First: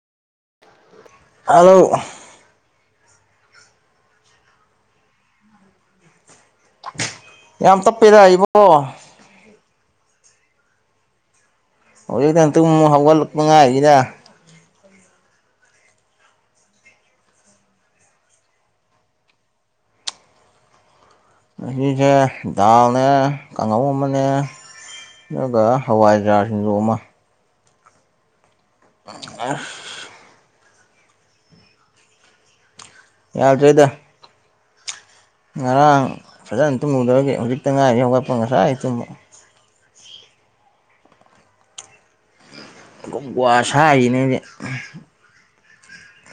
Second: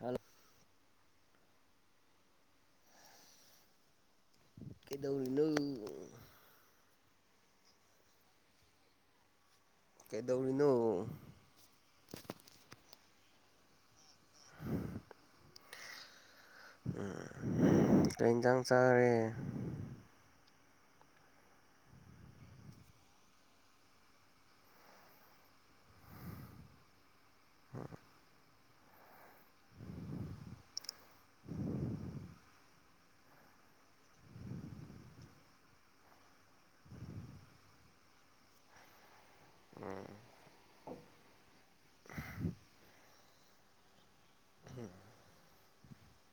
ꯍꯂ ꯍꯂꯣ ꯀꯗꯧꯔꯤꯅ ꯌꯥꯝ ꯇꯞꯄꯦꯗ ꯏꯕꯣ ꯀꯩꯗꯧꯔꯤꯅꯣ ꯃꯉꯥꯏꯒꯤꯗ ꯎꯝ ꯀꯩꯖꯥꯡ ꯆꯔꯦ ꯑꯁꯤꯁꯦ ꯗꯥꯜꯅꯦ ꯀꯥꯡꯉꯧ ꯑꯃꯅꯦ ꯑꯗꯨꯒ ꯍꯋꯥꯏꯖꯔꯥ ꯁꯤꯡꯖ ꯑꯃ ꯎꯝ ꯑ ꯌꯥꯗ꯭ꯔꯔꯤꯗ ꯉꯔꯥꯡ ꯐꯖꯅ ꯇꯨꯝꯃꯨꯗꯧꯒꯦ ꯍꯧꯖꯤꯛꯇ ꯉꯥꯏꯔꯤ ꯍꯧꯒꯠꯄ ꯉꯁꯥꯏ ꯑꯩ ꯇꯨꯝꯃꯨ ꯎꯝ ꯒꯋꯥꯁꯥ ꯏꯅꯦꯗꯤ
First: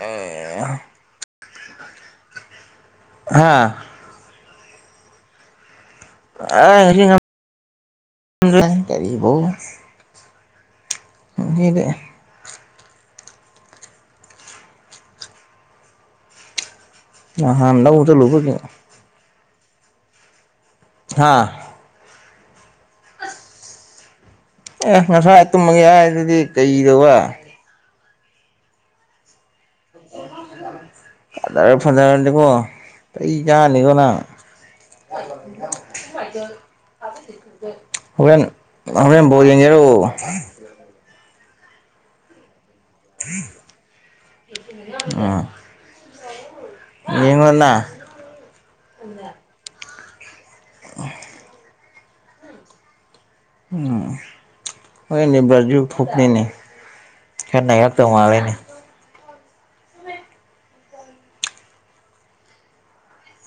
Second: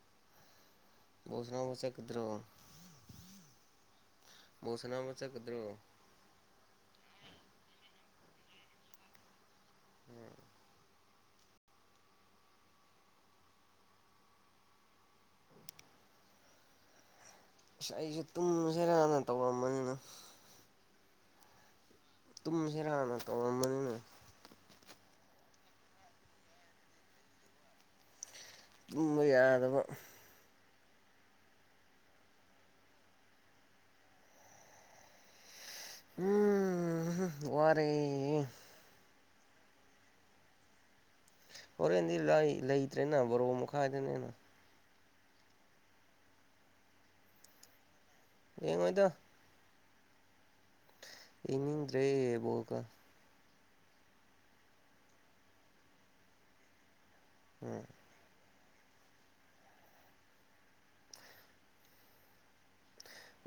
ꯑ ꯁꯅꯥ ꯄꯨꯁꯦ ꯏꯗꯔꯣ ꯍꯥꯥ ꯃꯣꯁꯅꯥ ꯃꯁ ꯀꯗꯔꯣ ꯑ ꯀꯔꯤꯕꯣ ꯌꯦꯗ ꯑ ꯍꯥꯟ ꯑꯁ ꯂꯕꯨꯗ ꯑꯩꯁꯨ ꯂꯨꯕꯒ ꯇꯨꯝꯁꯤꯔꯥꯅ ꯇꯧꯔꯝꯕꯅꯤꯅ ꯍꯥꯥ ꯇꯨꯝꯁꯤꯔꯅ ꯀꯣꯃꯅꯤꯅ ꯑꯦ ꯉꯁꯥꯏ ꯇꯨꯝꯃꯒꯦ ꯍꯥꯏ ꯑꯗꯨꯗꯤ ꯀꯩꯗꯧꯕ ꯎ ꯌꯥ ꯑꯗꯨꯕ ꯐꯖꯔ ꯐꯖꯔꯅꯤꯀꯣ ꯀꯩ ꯌꯥꯅꯤꯀꯣ ꯅꯪ ꯎꯝ ꯋꯥꯔꯦ ꯍꯣꯔꯦꯟ ꯍꯣꯔꯦꯟ ꯣꯔꯣ [unintelligible] ꯑꯣꯏꯔ ꯍꯗꯤ ꯂ ꯂꯩ ꯕꯥꯥꯔ ꯃꯥꯏꯗ ꯅ ꯑ ꯌꯦꯉꯅ ꯌꯦ ꯑꯣꯏꯣꯏꯗ ꯑ ꯏꯃꯗ꯭ꯔꯦꯕꯣ ꯀ ꯎꯝ ꯑꯣꯏꯣꯏꯅꯤ ꯖꯨ ꯐꯨꯄꯅꯤꯅꯤ ꯎꯝ ꯍꯦꯟꯅꯍꯥꯛꯛꯇꯧ ꯃꯥꯔꯦꯅꯦ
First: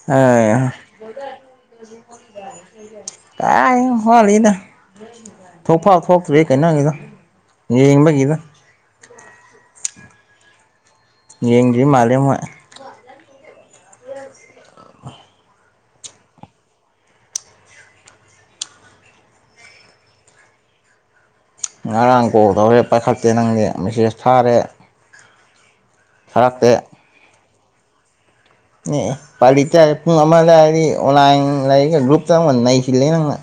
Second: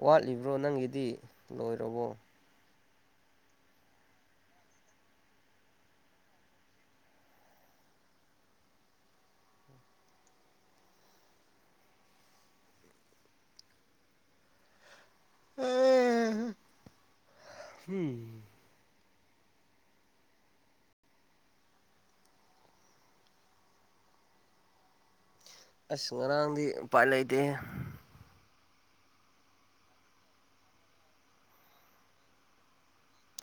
ꯋꯥꯠꯂꯤꯕ꯭ꯔꯣ ꯑꯥꯏ ꯅꯪꯒꯤꯗꯤ ꯂꯣꯏꯔꯕꯣ ꯇ ꯍꯜꯂꯤꯗ ꯊꯣꯛꯣꯛꯐꯥꯎ ꯊꯣꯛꯇ꯭ꯔꯦ ꯀꯩꯅꯪꯒꯤꯗꯣ ꯌꯦꯡꯕꯒꯤꯗ ꯌꯦꯡꯡꯒꯤ ꯃꯥꯂ ꯑꯃ ꯑ ꯍꯝ ꯉꯔꯥꯡ ꯀꯣꯜ ꯇꯧꯔꯦ ꯄꯥꯏꯈꯠꯇꯦ ꯅꯪꯗꯤ ꯃꯦꯁꯦꯖ ꯊꯥꯔꯦ ꯑꯁ ꯉꯔꯥꯡꯗꯤ ꯊꯥꯔꯛꯇꯦ ꯎꯄꯥꯏ ꯂꯩꯇꯦ ꯑꯦ ꯄꯥꯜꯂꯤ ꯇ ꯄꯨꯡ ꯑꯃ ꯂꯩꯔꯗꯤ ꯑꯣꯟꯂꯥꯏꯟ ꯂꯩꯔꯤꯒ ꯒ꯭ꯔꯨꯞꯇ ꯅꯩꯁꯤꯜꯂꯦ ꯅꯪꯅ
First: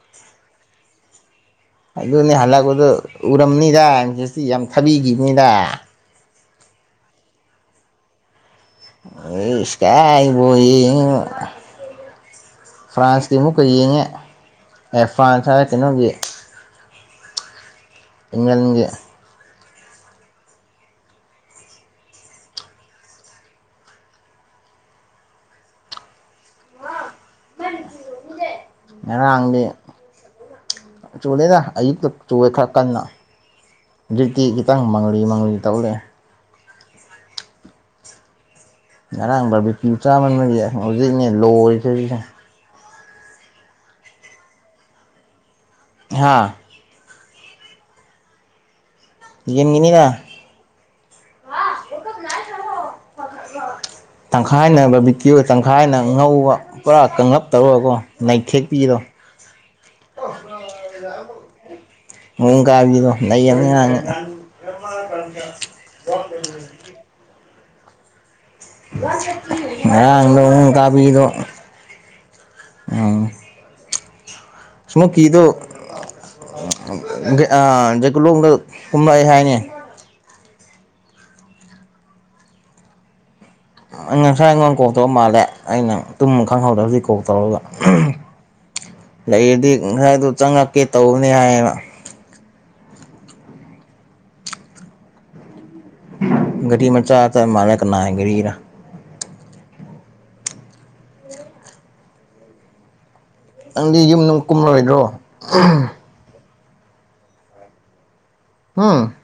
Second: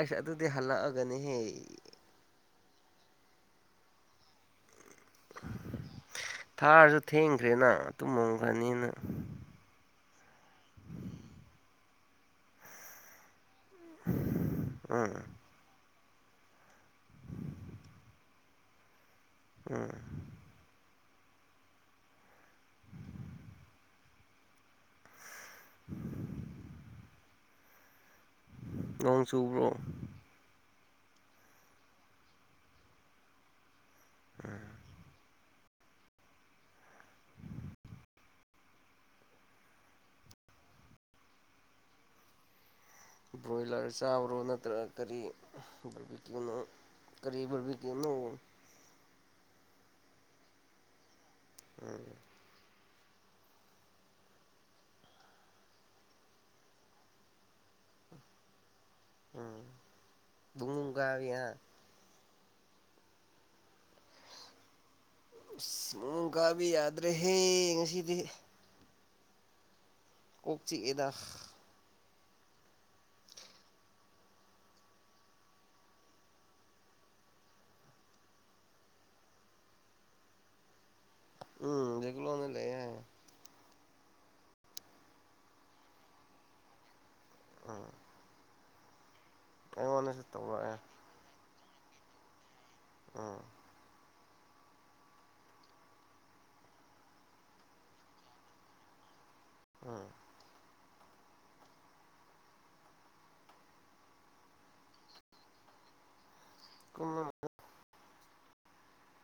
ꯑꯁꯥ ꯑꯗꯨꯗꯤ ꯍꯜꯂꯛꯑꯒꯅꯤꯍꯌꯦ ꯑꯗꯨ ꯑꯗꯨ ꯅ ꯍꯂꯒꯗ ꯎꯔꯝ ꯅ ꯌꯥꯁꯤ ꯌꯥꯝ ꯊꯥꯕꯤꯈꯤꯕꯅꯤꯗ ꯊꯥꯔꯁꯨ ꯊꯦꯡꯈ꯭ꯔꯦꯅ ꯑꯗꯨꯨꯝ ꯔꯅꯤꯅ ꯌꯥꯏꯕꯨꯏ ꯐ꯭ꯔꯥꯟꯁꯀꯤꯃꯨ ꯑꯩꯣꯏ ꯌꯦꯡꯉꯦ ꯎꯝ ꯑꯦꯐꯚꯥꯟꯁ ꯍꯥꯏ ꯀꯩꯅꯣꯒꯤ ꯏꯃꯒꯤꯦ ꯎꯝ [unintelligible] ꯃ ꯅꯣꯡ ꯆꯨꯞꯕ꯭ꯔꯣ ꯆꯨꯗꯦꯅ ꯑꯌꯨꯛꯇ ꯆꯨꯔꯦ ꯈꯔ ꯀꯟꯅ ꯔꯤꯇ ꯒꯤꯈꯤꯇꯥꯡ ꯃꯥꯡꯒꯂꯤ ꯃꯥꯡꯒꯂꯤ ꯇꯧꯔꯛꯑꯦ ꯉꯔꯥꯡ ꯕꯕꯤꯄꯤꯤ ꯆꯥꯝꯃꯟ ꯃꯔꯤ ꯍꯧꯖꯤꯛꯅꯦ ꯂꯣꯏꯔꯤꯁꯤꯔꯤꯁꯦ ꯕ꯭ꯔꯣꯣꯏꯂꯔ ꯆꯕꯔꯣ ꯅꯠꯇ꯭ꯔ ꯀꯔꯤ ꯕꯤ ꯀꯅ ꯍꯥ ꯀꯔꯤꯕ ꯀꯅ ꯌꯦꯟ ꯉꯅꯤꯅ ꯎꯝ ꯇꯪꯈꯥꯏꯅ ꯕꯕꯤꯀꯤꯤꯌ ꯇꯪꯈꯥꯏꯅ ꯉꯧꯕ ꯄꯨꯔꯥ ꯀꯉꯞ ꯇꯧꯔꯒꯣ ꯅꯩꯊꯦꯛ ꯎꯝ ꯨꯡꯒ ꯑ ꯃꯑꯣꯣꯡ ꯀꯥꯕꯤꯗꯣ ꯂꯩ ꯑꯃ ꯉꯥꯡꯉ ꯃꯨꯒꯕꯤ ꯌꯥꯗ ꯔꯦ ꯁꯤꯗꯤ [unintelligible] ꯉꯔꯡꯗꯣ ꯅꯡ ꯆꯤꯛꯑꯦꯗ ꯀꯕꯤꯗꯣ ꯑ ꯁꯃꯣꯀꯤꯗꯨ ꯖꯀꯨꯂꯣꯡꯗ ꯀꯨꯝꯂꯛꯑꯦ ꯍꯥꯏꯅꯦ ꯎꯝ ꯒꯥꯌ ꯀꯂꯣꯡꯗꯥ ꯂꯩ ꯍꯥꯌꯦ ꯉꯁꯥꯏ ꯑꯩꯉꯣꯟ ꯀꯣꯂꯇꯧꯕ ꯃꯥꯜꯂꯦ ꯑꯩꯅ ꯇꯨꯝ ꯈꯡꯍꯧꯗ ꯀꯣ ꯇꯧꯔꯒꯥ ꯎꯝ ꯂꯩꯔꯗꯤ ꯑꯩꯉꯣꯟꯗꯁꯨ ꯉꯁꯥꯏꯗꯨ ꯇꯧꯔꯛꯑꯦ ꯆꯡꯉꯛꯀꯦ ꯇꯧꯕꯅꯦ ꯍꯥꯏꯌꯦꯅ ꯎꯝ ꯒꯥꯔꯤ ꯃꯆꯥꯗꯥ ꯝꯥꯂꯦ ꯀꯅꯥ ꯒꯥꯔꯤꯔ ꯎꯝ ꯅꯡꯗꯤ ꯌꯨꯝ ꯅꯨꯡ ꯀꯨꯝꯂꯣꯏꯗ꯭ꯔꯣ ꯀꯨꯃꯥ ꯀꯦ ꯌꯨꯝ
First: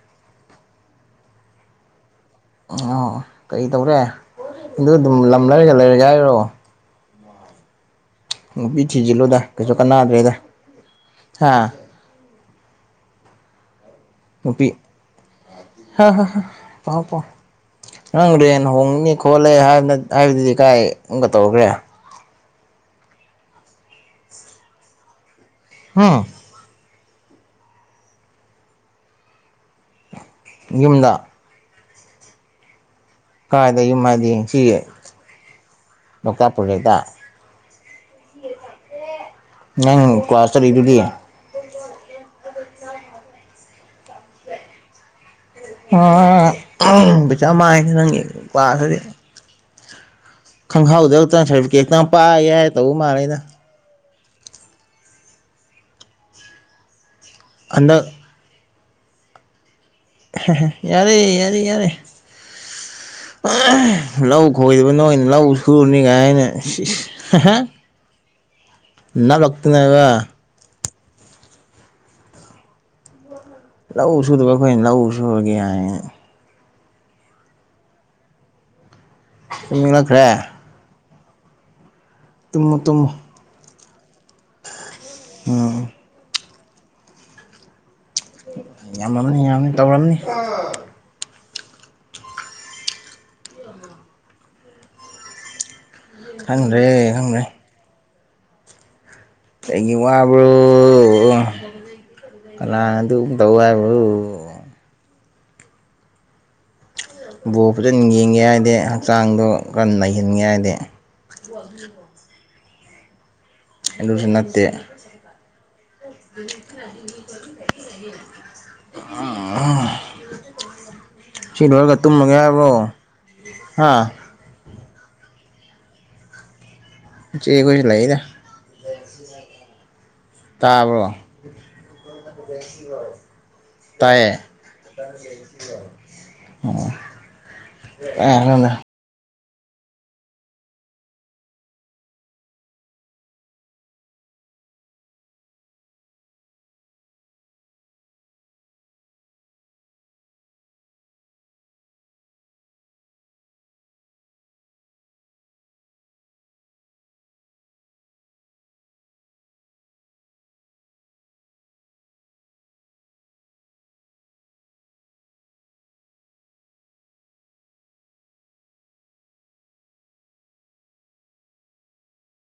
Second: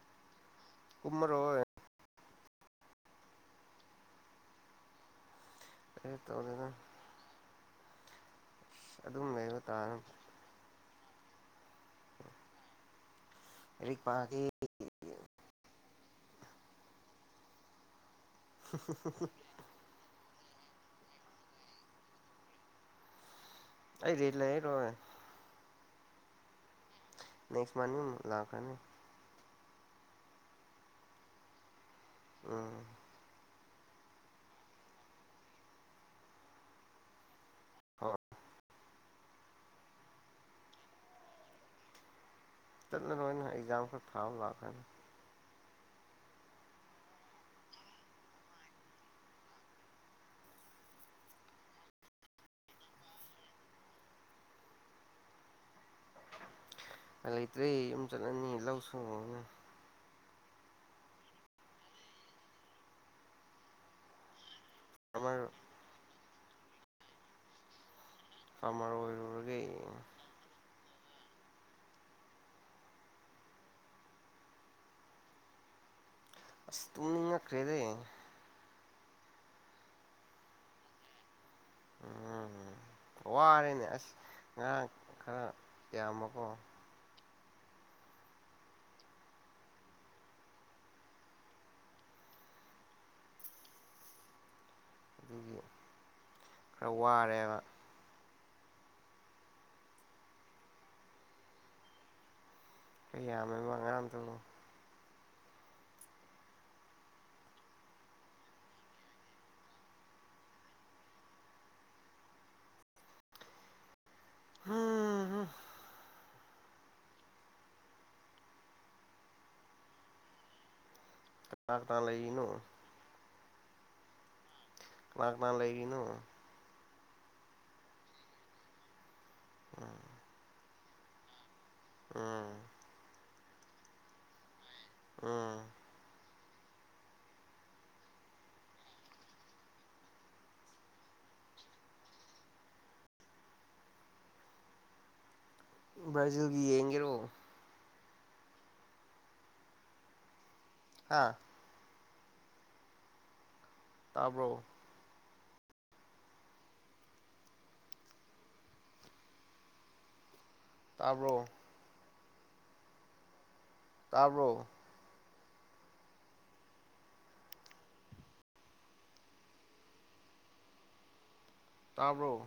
ꯀꯨꯃꯔꯣꯏ ꯑꯣ ꯀꯦꯇꯧꯔꯦ ꯑꯗꯨꯗꯨꯝ ꯂꯞ ꯂꯝꯂꯔꯒ ꯂꯩꯔꯒ ꯑꯩ ꯍꯥꯏꯔꯣ ꯇꯧꯗꯦꯗ ꯅꯨꯄꯤ ꯑꯗꯨꯝ ꯊꯤꯖꯤꯜꯂꯨꯗ ꯂꯩꯕ ꯀꯩꯁꯨ ꯇꯥꯔꯦ ꯀꯥꯟꯅꯗ꯭ꯔꯦꯗ ꯊꯥ ꯔꯤꯛꯄꯥꯥꯒꯤ ꯍ ꯍ ꯍ ꯄꯥꯎ ꯄꯥꯎ ꯅꯝ ꯔꯦꯟ ꯍꯣꯡꯅꯤ ꯈꯣꯠꯂꯦ ꯍꯥꯏꯅꯥꯇ ꯍꯥꯏꯕꯗꯨꯗꯤ ꯀꯥꯏꯒ ꯇꯧꯈ꯭ꯔꯦ ꯑꯩ ꯔꯦꯟ ꯂꯩꯔꯔꯣꯏ ꯍꯥ ꯔꯣ [unintelligible] ꯂꯥꯀꯅꯤ ꯌꯨꯝꯗ ꯎꯝ ꯀꯥꯏꯗ ꯌꯨꯝ ꯍꯥꯏꯗꯤ ꯁꯤ ꯂꯣꯛꯇꯥꯛ ꯄꯔꯣꯖꯦꯛꯇ ꯍꯣꯏ ꯅꯡ ꯀ꯭ꯂꯥꯁ ꯆꯥꯇꯔꯤꯗꯨꯗꯤ ꯆꯠ ꯂꯣꯏ ꯑꯦꯛꯖꯝ ꯈꯛ ꯊꯥꯕꯥ ꯂꯥꯀꯥꯅꯤ ꯄꯩꯁꯥ ꯃꯥꯡꯏꯗ ꯅꯡꯒꯤ ꯀꯂꯥꯁꯇꯗꯤ ꯈꯡꯍꯧꯗ꯭ꯔꯛꯇ ꯁꯥꯔꯇꯤꯐꯤꯀꯦꯛꯇ ꯄꯥꯛꯒꯦ ꯍꯥꯏ ꯇꯧꯕ ꯃꯥꯂꯤꯗ ꯄꯥꯂꯩꯇꯔꯦ ꯌꯨꯝ ꯍꯟꯗꯛ ꯆꯠꯂꯅꯤ ꯂꯧꯁꯨ ꯌꯥꯔꯦ ꯌꯥꯔꯦ ꯌꯥꯔꯦ ꯂꯩ ꯑꯣꯏꯗꯕ ꯅꯣꯏꯅ ꯂꯧ ꯐꯥꯔꯃꯔ ꯁꯨꯔꯨꯅꯤ ꯀꯥꯏꯅ ꯍꯥꯏ ꯑꯃ ꯅꯥꯂꯣꯛꯇꯅꯕ ꯂꯧ ꯁꯨꯗꯕ ꯑꯩꯈꯣꯏꯅ ꯂꯧ ꯁꯨꯨꯔꯒꯦ ꯍꯥꯏ ꯑꯁ ꯇꯨꯅ ꯏ ꯀꯩꯗ ꯃꯤꯅꯈ꯭ꯔꯦ ꯎꯝ ꯇꯨꯝꯃꯣ ꯇꯨꯝꯃꯣ ꯋꯥꯔꯦꯅꯦ ꯑꯁ ꯉꯔꯥꯡ ꯈꯔ ꯌꯥꯝꯕꯀꯣ ꯌꯥꯝꯃꯝꯅꯤ ꯌꯥꯝꯅꯤ ꯇꯧꯔꯝꯅꯤ ꯑꯗꯨꯒꯤ ꯈꯪꯗꯔꯦ ꯈꯔ ꯈꯪꯗꯔꯦ ꯋꯥꯔꯦꯕ ꯀꯩꯒꯤ ꯋꯥꯕ꯭ꯔꯣ ꯈꯔ ꯌꯥꯝꯃꯦꯕ ꯉꯔꯥꯡꯗꯣ [unintelligible] ꯕꯣꯜ ꯐꯖꯅ ꯌꯦꯡꯒꯦ ꯍꯥꯏꯗꯤ ꯍꯛꯆꯥꯡꯗꯣ ꯀꯟꯅ ꯅꯩꯍꯟꯒꯦ ꯍꯥꯏꯗꯤ ꯑꯗꯨꯁꯨ ꯅꯠꯇꯦ ꯍꯝ ꯑꯥ ꯁꯤ ꯀꯅꯥ ꯂꯣꯏꯔꯒ ꯀꯅꯥ ꯇꯨꯝꯃꯒꯦ ꯂꯩꯔꯤꯅꯣ ꯍꯥꯏꯕ꯭ꯔꯣ ꯍꯥ ꯀꯅꯥ ꯀꯅꯥ ꯂꯩꯔꯤꯅꯣ ꯏꯆꯦ ꯈꯣꯏꯒ ꯂꯩꯌꯦꯗ ꯎꯝ ꯇꯥꯕ꯭ꯔꯣ ꯎꯝ [inaudible] ꯇꯥꯏꯌꯦ [unintelligible] ꯎꯝ ꯑꯣ ꯑꯣ ꯀꯥꯏꯗꯩꯩꯅꯣꯗ ꯕ꯭ꯔꯥꯖꯤꯜꯒꯤ ꯌꯦꯡꯒꯔꯣ ꯑꯥ ꯇꯥꯕ꯭ꯔꯣ ꯇꯥꯕ꯭ꯔꯣ ꯇꯥꯕꯔꯣ ꯇꯥꯕꯔꯣ